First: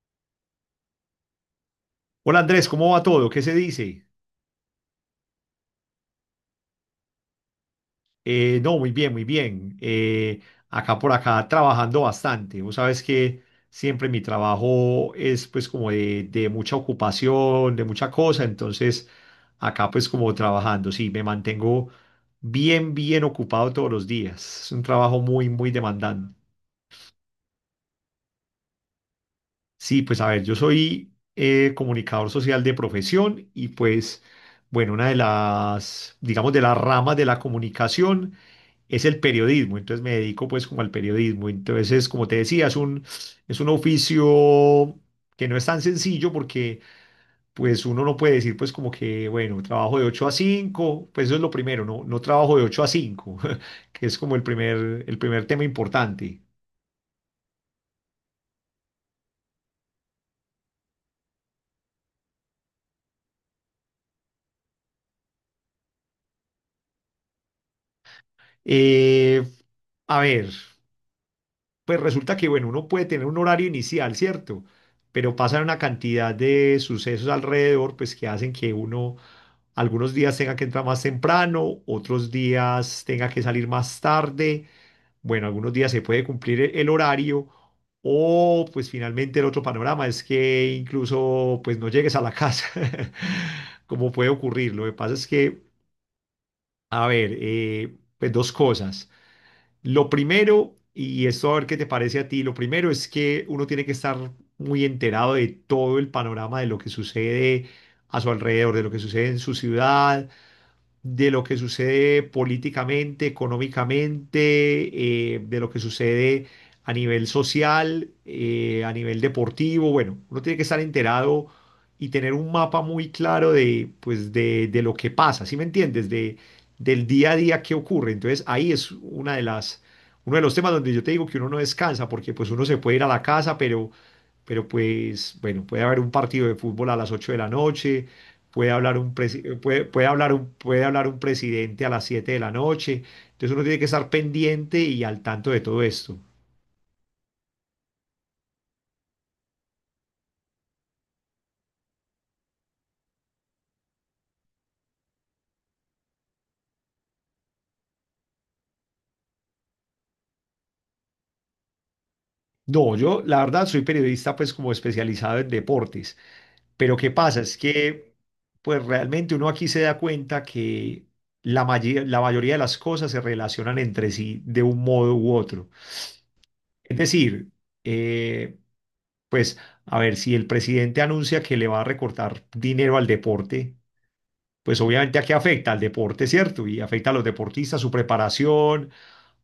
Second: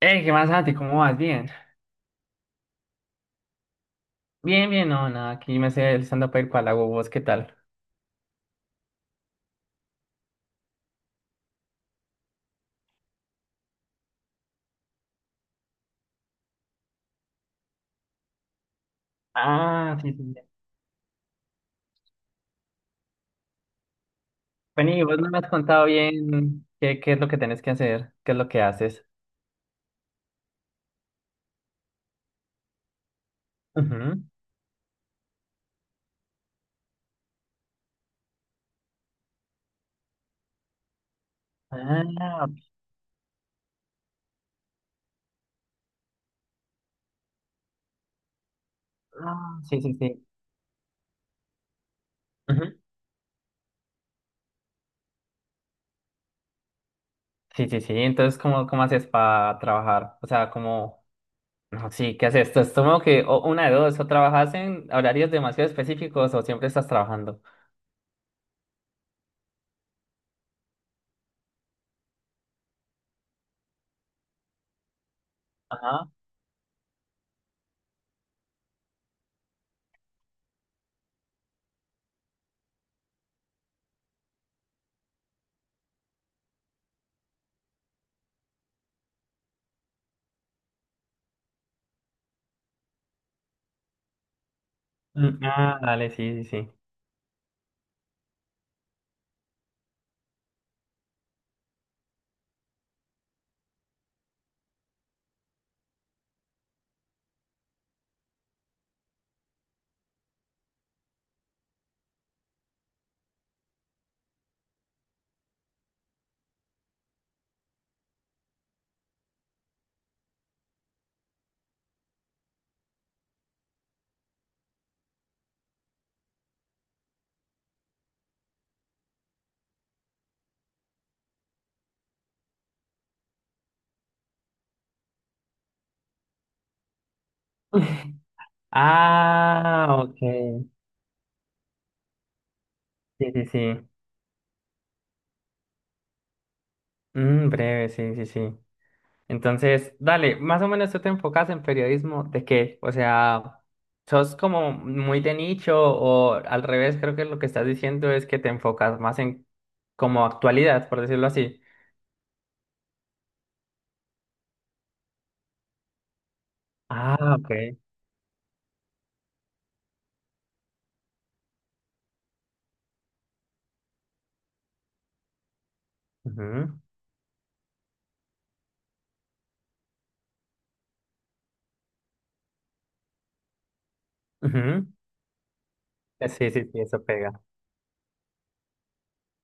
Hey, ¿qué más, Santi? ¿Cómo vas? Bien. Hola Andrés, ¿cómo va todo? ¿Qué se dice? Bien, bien, no, nada, aquí me sé el stand-up el cual hago vos, ¿qué tal? No, muy bien, muy bien. Acá por acá trabajando bastante. Vos sabes que siempre mi trabajo es pues como de mucha ocupación, de mucha cosa. Entonces acá Ah, pues sí, sí, como sí. trabajando, sí, me mantengo bien, bien ocupado todos los días. Es un Bueno, y vos trabajo no me muy, has muy contado demandante. bien qué es lo que tenés que hacer, qué es lo que haces. Sí, pues a ver, yo soy comunicador social de profesión y pues, Ujú. bueno, una de las, digamos, de las ramas de la comunicación es el periodismo, entonces me dedico pues como al periodismo. Entonces, como te Ah, decía, es un oficio que no es tan sencillo porque pues uno no puede decir pues como que, ah, bueno, sí, sí, trabajo de sí. 8 a cinco, pues eso es lo primero, no, no trabajo de Ujú. 8 a 5 que es como el primer tema importante. Sí, sí, sí. Entonces, ¿cómo haces para trabajar? O sea, ¿cómo? No, sí, ¿qué haces? Entonces, supongo que o una de dos, o trabajas en horarios demasiado específicos o siempre estás trabajando. Eh, a ver, pues resulta que, bueno, uno puede tener un horario inicial, ¿cierto? Pero pasan una Ajá. cantidad de sucesos alrededor, pues que hacen que uno algunos días tenga que entrar más temprano, otros días tenga que salir más tarde. Bueno, algunos días se puede cumplir el horario o pues finalmente el otro panorama es que incluso pues no llegues a la casa, como puede ocurrir. Lo que pasa es Mm, que, ah, dale, sí, sí, sí. a ver, pues dos cosas. Lo primero, y esto a ver qué te parece a ti, lo primero es que uno tiene que estar muy enterado de todo el panorama de lo que sucede a su alrededor, de lo que sucede en su ciudad, de lo que sucede políticamente, económicamente, de lo que sucede a nivel social, a nivel deportivo. Bueno, uno tiene que estar enterado y tener un mapa muy claro de, pues, de lo que pasa, ¿sí me entiendes? De, del día a día que ocurre. Entonces, ahí es uno de los temas donde yo te digo que uno no descansa, porque pues uno se puede ir a la casa, pero pues, bueno, puede haber un partido de fútbol a las 8 de la noche, puede hablar un, presi- puede, Ah, ok. puede hablar un presidente a las 7 de la noche. Sí, sí, Entonces uno tiene que sí. estar pendiente y al tanto de todo esto. Mm, breve, sí, sí, sí. Entonces, dale, más o menos, ¿tú te enfocas en periodismo de qué? O sea, ¿sos como muy de nicho o al revés? Creo que lo que estás diciendo es que te enfocas más en como actualidad, por decirlo así. No, yo la verdad soy periodista pues como especializado en deportes, pero ¿qué Ah, pasa? ok. Es que pues realmente uno aquí se da cuenta que la mayoría de las cosas se relacionan entre sí de un modo u otro. Ujú, Es decir, eh, pues a ver, si el presidente anuncia que le va a recortar dinero al deporte, pues ujú. obviamente aquí afecta al deporte, Sí, sí, ¿cierto? Y sí, eso afecta a los pega. deportistas, su preparación,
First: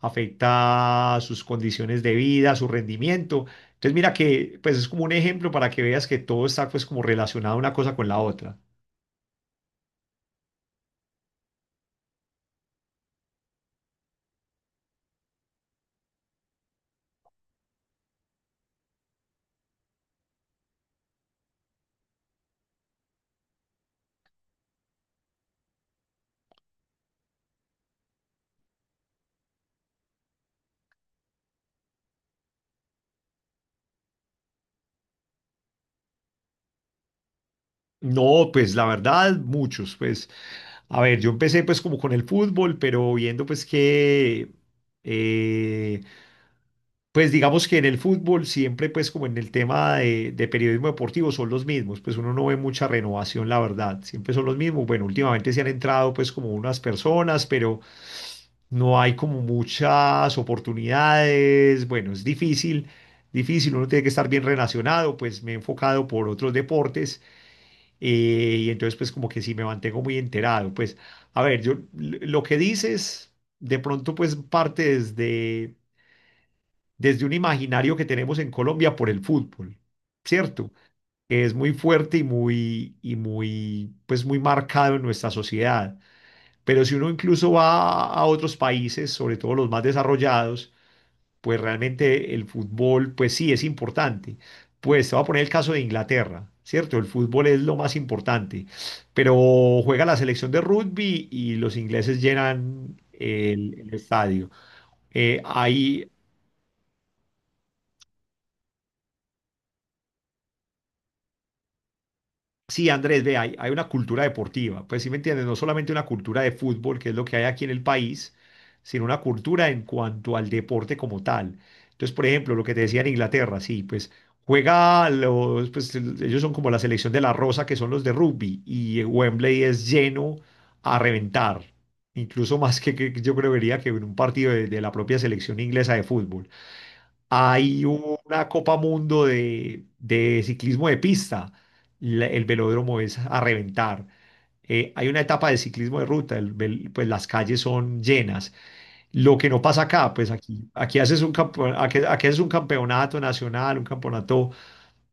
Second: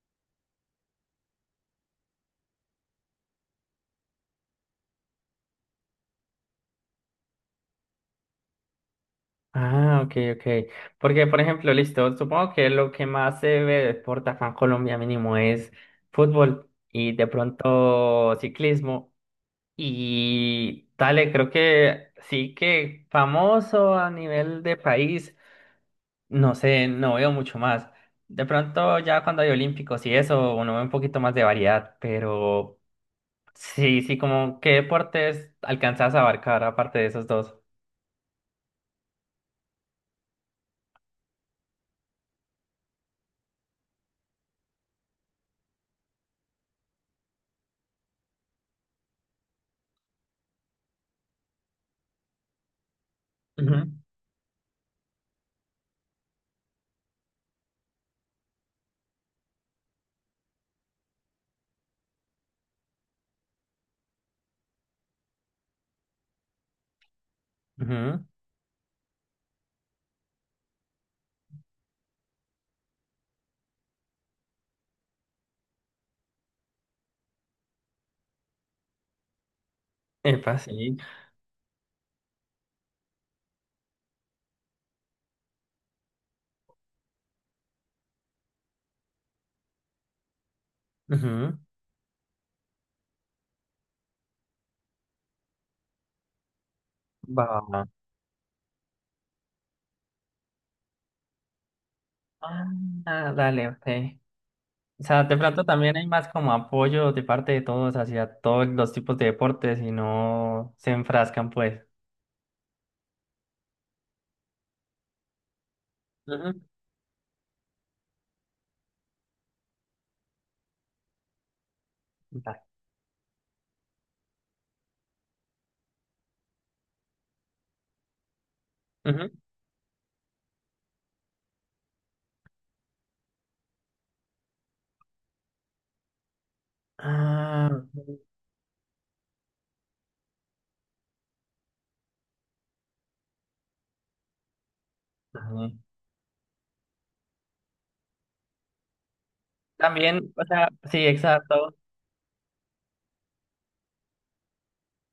afecta sus condiciones de vida, su rendimiento. Entonces mira que pues es como un ejemplo para que veas que todo está pues como relacionado una cosa con la otra. Ah, ok, ok. Porque, por ejemplo, listo, supongo que lo que más se ve de deporte acá en Colombia mínimo es fútbol y de pronto ciclismo. Y dale, creo que sí, que famoso a nivel de país, no sé, no veo mucho más. De pronto ya cuando hay olímpicos y eso, uno ve un poquito más de variedad, pero sí, sí, como qué deportes alcanzas a abarcar aparte de esos dos. No, pues la verdad, muchos, pues, a ver, yo empecé pues como con el fútbol, pero viendo pues que, eh, pues digamos que en el fútbol siempre pues como en el tema de periodismo deportivo son los mismos, pues uno no ve mucha renovación, la Ujú, verdad, siempre son los mismos. Bueno, últimamente se han entrado pues como unas personas, pero no hay como muchas oportunidades, bueno, es difícil, difícil, uno tiene que estar bien relacionado, pues me he enfocado por otros deportes, ujú. Y entonces, pues como que sí me mantengo muy enterado. Pues, a ver, yo lo que dices, de pronto, pues parte desde un imaginario que tenemos en Colombia por el fútbol, Epa, ¿cierto? sí. Que es muy fuerte y muy, pues muy marcado en nuestra sociedad. Pero si uno incluso va a otros países, sobre todo los más desarrollados, Ujú. pues realmente el fútbol, pues sí, es importante. Pues te voy a poner el caso de Inglaterra, ¿cierto? El fútbol Va, es lo va. más importante, pero juega la selección de rugby y los ingleses llenan Ah, dale, el, ok. el estadio. O sea, de Eh, pronto también hay hay, más como apoyo de parte de todos hacia todos los tipos de deportes y no se enfrascan, pues. Sí, Andrés, ve, hay una cultura deportiva, pues sí me entiendes, no solamente una cultura de Ujú. fútbol, que es lo que hay aquí en el país, sino una cultura en cuanto al deporte como tal. Entonces, por ejemplo, lo Vale. que te decía en Inglaterra, sí, pues juega los, pues ellos son como la selección de la Rosa, que son los de rugby, y Ujú. Wembley es lleno a reventar, incluso más que yo creería que en un partido de la propia selección inglesa de fútbol. Ah, Hay una Copa Mundo de ciclismo de pista. El velódromo es a reventar. Hay una etapa de vale. ciclismo de ruta. Pues las calles son llenas. Lo que no pasa acá, pues También, o aquí, sea, sí, exacto. Aquí haces un campeonato nacional, un campeonato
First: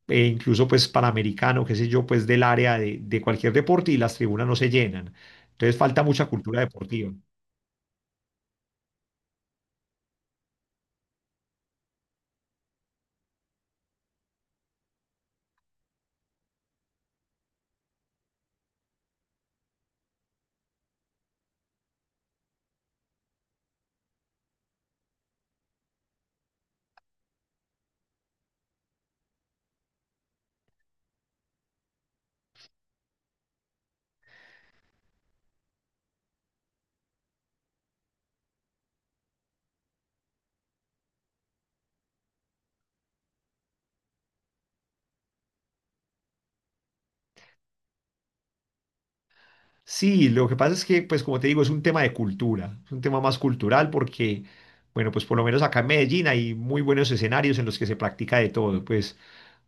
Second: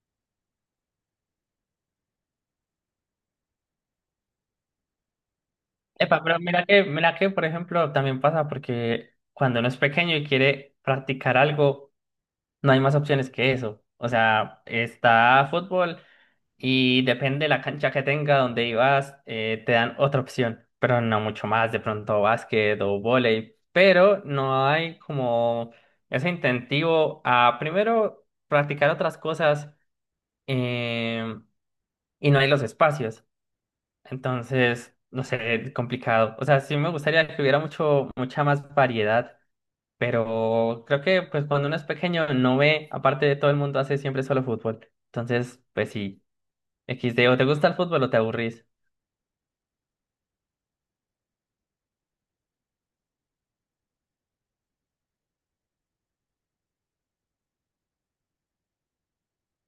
incluso pues panamericano, qué sé yo, pues del área de cualquier deporte y las tribunas no se llenan. Entonces falta Epa, mucha pero cultura mira que, deportiva. mira que, por ejemplo, también pasa porque cuando uno es pequeño y quiere practicar algo, no hay más opciones que eso. O sea, está fútbol y depende de la cancha que tenga donde ibas, te dan otra opción, pero no mucho más, de pronto básquet o vóley, pero no hay como ese incentivo a primero practicar otras cosas, eh, y no hay los espacios. Entonces, no sé, complicado. O sea, sí me gustaría que hubiera mucha más variedad, pero creo que pues cuando uno es pequeño no ve, aparte de todo el mundo hace siempre solo fútbol. Entonces, pues sí, XD, o te gusta el fútbol o te aburrís. Sí, lo que pasa es que, pues como te digo, es un tema de cultura, es un tema más cultural porque, bueno, pues por lo menos acá en Medellín hay muy buenos escenarios en los que se practica de todo, pues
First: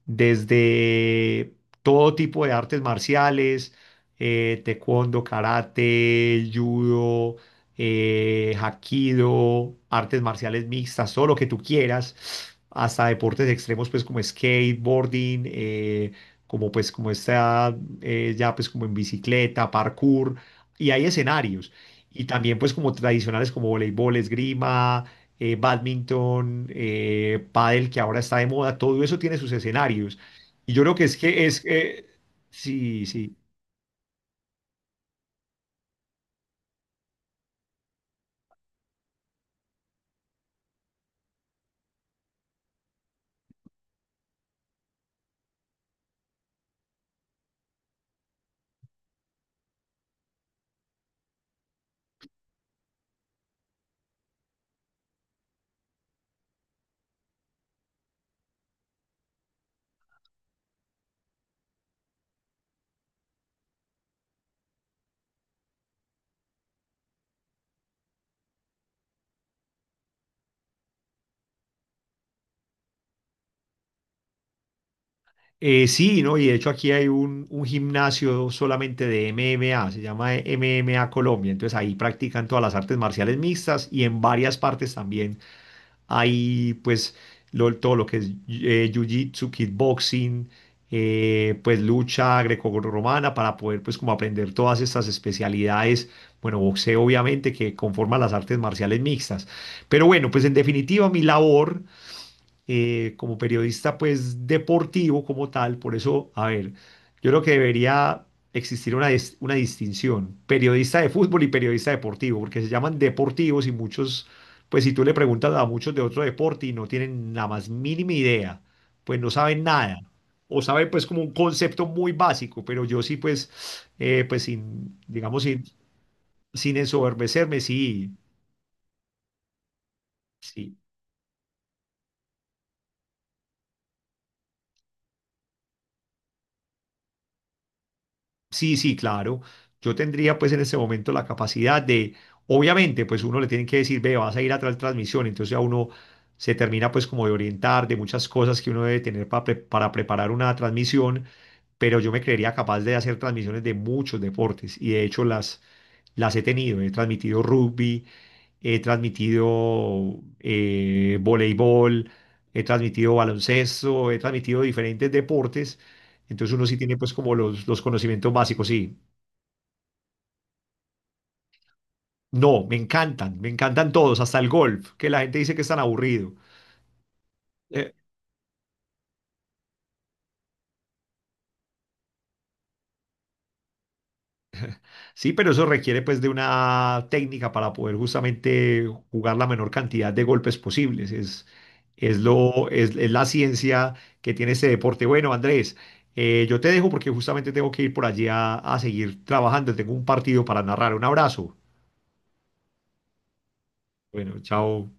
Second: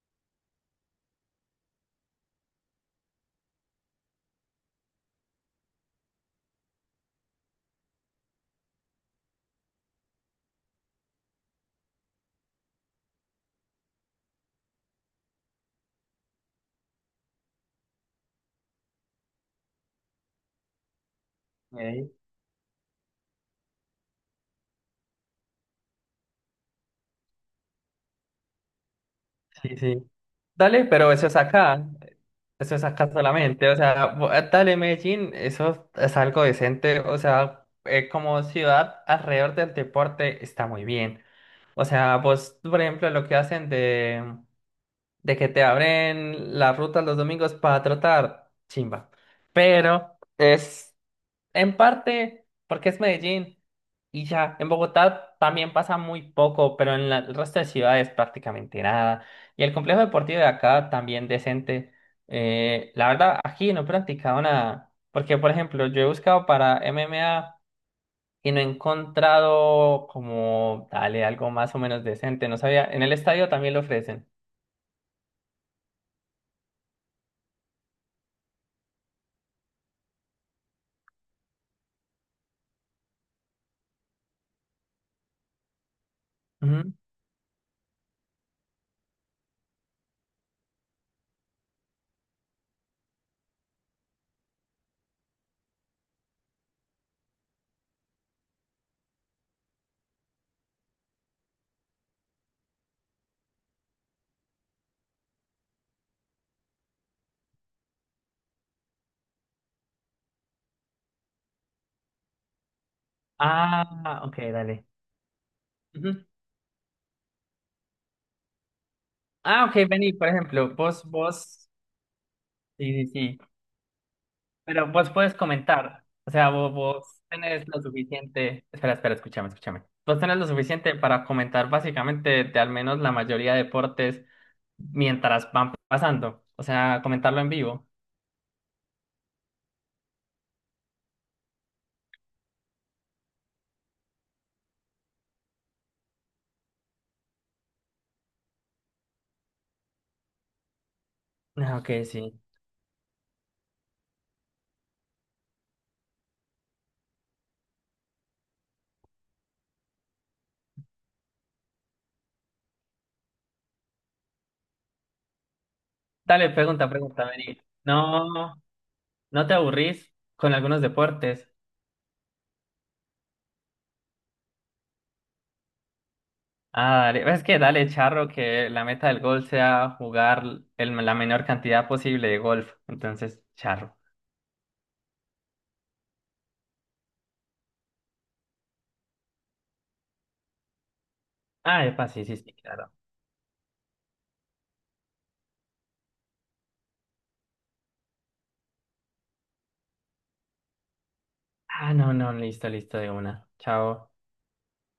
desde todo tipo de artes marciales, taekwondo, karate, judo, hapkido, artes marciales mixtas, todo lo que tú quieras, hasta deportes extremos, pues como skateboarding, como pues como este ya pues como en bicicleta, parkour, y hay escenarios. Ey, Y también pues como tradicionales como voleibol, esgrima, badminton, pádel, que ahora está de moda, todo eso tiene sus sí, sí. escenarios. Y yo Dale, creo que pero es eso es que acá, eso es sí, acá sí. solamente, o sea, bo- dale, Medellín, eso es algo decente, o sea, como ciudad alrededor del deporte está muy bien. O sea, vos, por ejemplo, lo que hacen de que te abren las rutas los domingos para trotar, chimba. Pero es en parte porque es Medellín y ya, en Bogotá también pasa muy poco, pero en la- el resto de ciudades prácticamente nada. Y el complejo deportivo de acá también decente. La verdad, aquí no he practicado nada, porque por ejemplo, yo he buscado para MMA y no he encontrado como, dale, algo más o menos decente. No sabía, en el estadio también lo ofrecen. Sí, ¿no? Y de hecho aquí hay un gimnasio solamente de MMA, se llama MMA Colombia, entonces ahí practican todas las artes marciales mixtas y en varias partes también hay Ujú. pues todo lo que es jiu-jitsu, kickboxing, pues lucha grecorromana para poder pues como aprender todas estas especialidades. Bueno, boxeo obviamente que conforma las artes marciales mixtas. Pero bueno, pues en definitiva mi labor como periodista pues deportivo como tal. Por eso, a ver, yo creo que debería existir una, una distinción, periodista de fútbol y periodista deportivo, porque se llaman deportivos y Ah, muchos, ok, pues dale. si tú le preguntas a muchos de otro Ujú. deporte y no tienen la más mínima idea, pues no saben Ah, ok, nada. vení, por O ejemplo, saben vos, pues como un vos, concepto muy básico, pero sí, yo sí, sí sí, pues, pues pero sin, vos puedes digamos, sin, comentar, o sea, vos, sin vos ensoberbecerme, tenés lo sí, suficiente, espera, espera, escúchame, escúchame. Vos tenés lo sí. suficiente para comentar básicamente de al menos la mayoría de deportes mientras van pasando, o sea, comentarlo en vivo. Sí, sí, claro. Yo tendría pues en este momento la capacidad de, obviamente, pues uno le tiene que decir, ve, vas a ir a tal transmisión, entonces a uno se termina pues como de orientar de muchas cosas que uno debe tener para preparar una transmisión, Ah, ok, pero yo me sí. creería capaz de hacer transmisiones de muchos deportes y de hecho las he tenido, he transmitido rugby, he transmitido voleibol, he transmitido baloncesto, he transmitido diferentes deportes. Dale, Entonces uno sí pregunta, tiene pues pregunta, como vení. Los conocimientos No. básicos, sí. ¿No te aburrís con algunos deportes? No, me encantan todos, hasta el golf, que la gente dice que es tan aburrido. Ah, dale. Es que dale, Eh, charro, que la meta del golf sea jugar el- la menor cantidad posible de golf. Entonces, charro. Sí, pero eso requiere pues de una técnica para poder justamente jugar la menor cantidad de golpes posibles. Ah, epa, sí, sí, sí, claro. Es la ciencia que tiene este deporte. Bueno, Andrés, yo te dejo porque justamente tengo que ir por allí a seguir trabajando. Tengo un partido para narrar. Un abrazo. Ah, no, no, listo, listo de una. Chao. Bueno, chao.